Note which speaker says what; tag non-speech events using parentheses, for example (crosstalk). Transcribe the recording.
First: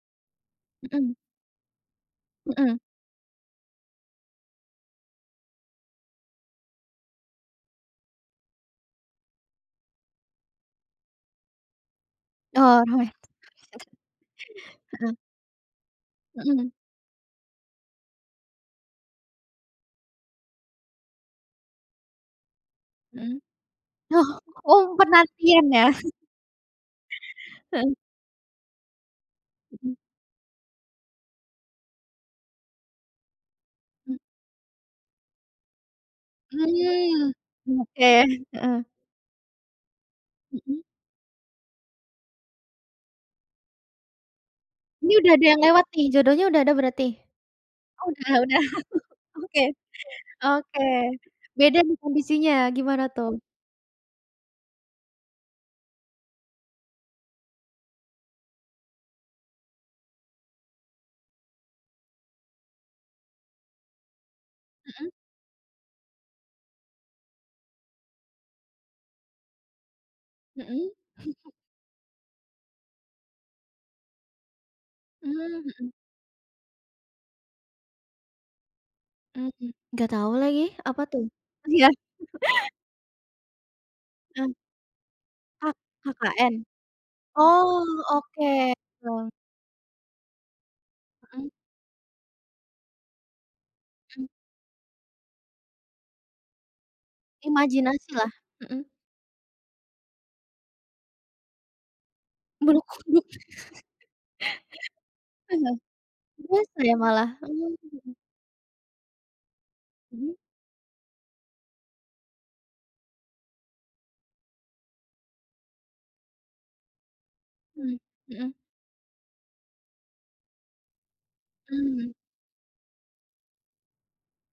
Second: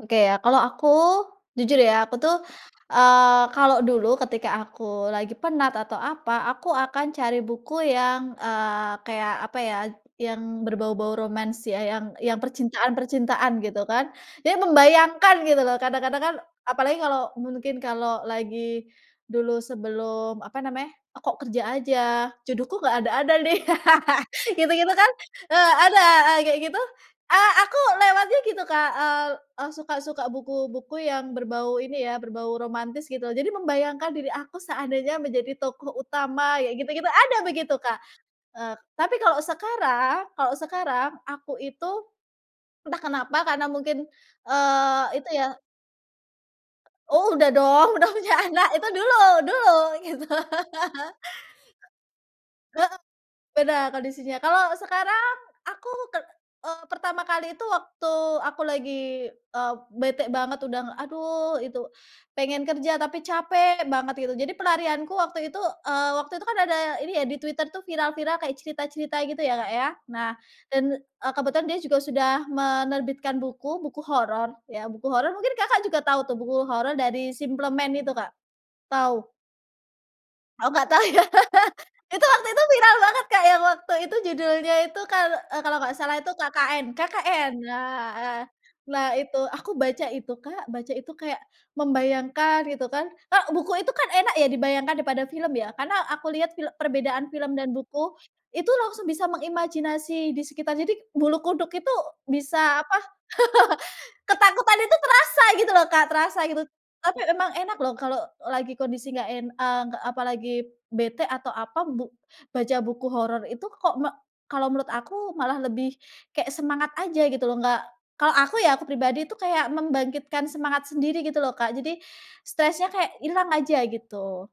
Speaker 1: Oke ya, kalau aku,
Speaker 2: Hmm.
Speaker 1: jujur ya aku tuh,
Speaker 2: Mhm.
Speaker 1: eee, kalau dulu ketika aku lagi penat atau apa, aku akan cari buku yang, eee, kayak apa ya, yang berbau-bau romance ya, yang yang
Speaker 2: Oh, romance?
Speaker 1: percintaan-percintaan, gitu kan. Ya
Speaker 2: Heeh.
Speaker 1: membayangkan gitu loh, kadang-kadang kan
Speaker 2: Mhm.
Speaker 1: apalagi kalau mungkin kalau lagi dulu sebelum, apa namanya, kok kerja aja, jodohku nggak ada-ada
Speaker 2: Hmm.
Speaker 1: nih,
Speaker 2: Oh oh,
Speaker 1: (laughs)
Speaker 2: oh
Speaker 1: gitu-gitu kan,
Speaker 2: penantian
Speaker 1: eee,
Speaker 2: ya?
Speaker 1: ada,
Speaker 2: (chuckles)
Speaker 1: eee, kayak gitu. Eee, aku
Speaker 2: Heeh.
Speaker 1: lewatnya gitu, Kak, eee, eh,
Speaker 2: Hmm.
Speaker 1: suka suka buku buku yang berbau ini ya, berbau romantis, gitu. Jadi membayangkan
Speaker 2: Hmm.
Speaker 1: diri aku seandainya menjadi tokoh utama, kayak gitu-gitu,
Speaker 2: Mmm,
Speaker 1: ada begitu Kak.
Speaker 2: oke.
Speaker 1: Eee
Speaker 2: Heeh.
Speaker 1: tapi kalau sekarang kalau
Speaker 2: Hmm.
Speaker 1: sekarang, aku itu, entah kenapa karena mungkin, eee,
Speaker 2: Ini
Speaker 1: itu
Speaker 2: udah ada
Speaker 1: ya
Speaker 2: yang lewat nih, jodohnya udah ada berarti?
Speaker 1: Oh udah dong,
Speaker 2: Oh
Speaker 1: udah
Speaker 2: udah
Speaker 1: punya
Speaker 2: udah.
Speaker 1: anak. Itu dulu
Speaker 2: Oke.
Speaker 1: dulu, gitu.
Speaker 2: Oke.
Speaker 1: (laughs)
Speaker 2: Beda nih kondisinya,
Speaker 1: Heeh.
Speaker 2: gimana tuh?
Speaker 1: Beda, kondisinya. Kalau sekarang, aku ke eee, pertama kali itu, waktu aku lagi, eee, bete banget udah, aduh itu, pengen kerja tapi capek banget, gitu. Jadi
Speaker 2: Hmm.
Speaker 1: pelarianku waktu itu, eee, waktu itu kan ada ini ya di Twitter tuh viral-viral kayak cerita-cerita gitu ya, Kak, ya. Nah, dan,
Speaker 2: Hmm.
Speaker 1: eee,
Speaker 2: (chuckles)
Speaker 1: kebetulan dia juga sudah menerbitkan buku buku horor ya, buku horor, mungkin,
Speaker 2: Mmm
Speaker 1: Kakak,
Speaker 2: mhm.
Speaker 1: juga tahu tuh buku horor dari SimpleMan itu Kak. Tahu?
Speaker 2: Mhm. Nggak tahu lagi.
Speaker 1: Oh, nggak tahu
Speaker 2: Apa
Speaker 1: ya.
Speaker 2: tuh?
Speaker 1: (laughs)
Speaker 2: Iya?
Speaker 1: Itu waktu itu
Speaker 2: (chuckles)
Speaker 1: viral banget, Kak, yang waktu itu
Speaker 2: Mmm.
Speaker 1: judulnya itu kalau eee,
Speaker 2: Ah,
Speaker 1: kalau nggak salah itu
Speaker 2: KKN?
Speaker 1: KKN KKN
Speaker 2: Oh,
Speaker 1: nah, eee,
Speaker 2: oke.
Speaker 1: nah
Speaker 2: (unintelligible)
Speaker 1: itu, aku baca itu, Kak baca itu kayak
Speaker 2: Hmm.
Speaker 1: membayangkan itu kan, e buku itu kan
Speaker 2: Mmm.
Speaker 1: enak ya dibayangkan daripada film ya. Karena aku lihat fil perbedaan film dan
Speaker 2: Imajinasi
Speaker 1: buku,
Speaker 2: lah,
Speaker 1: itu
Speaker 2: mhm.
Speaker 1: langsung bisa mengimajinasi di sekitar. Jadi, bulu kuduk itu, bisa
Speaker 2: Bulu
Speaker 1: apa,
Speaker 2: kuduk.
Speaker 1: (laughs) ketakutan itu
Speaker 2: (chuckles)
Speaker 1: terasa
Speaker 2: eh,
Speaker 1: gitu loh, Kak, terasa gitu.
Speaker 2: masa ya
Speaker 1: Tapi
Speaker 2: malah
Speaker 1: emang enak loh
Speaker 2: mmm.
Speaker 1: kalau lagi kondisi enggak en eee, nggak
Speaker 2: Mhm.
Speaker 1: apalagi bete atau apa, bu baca buku horor itu kok mek kalau menurut aku, malah lebih kayak semangat aja gitu loh, nggak
Speaker 2: Mmm
Speaker 1: kalau
Speaker 2: mhm.
Speaker 1: aku ya, aku pribadi itu kayak membangkitkan semangat sendiri gitu loh, Kak. Jadi,
Speaker 2: Mmm.
Speaker 1: stresnya kayak ilang aja, gitu.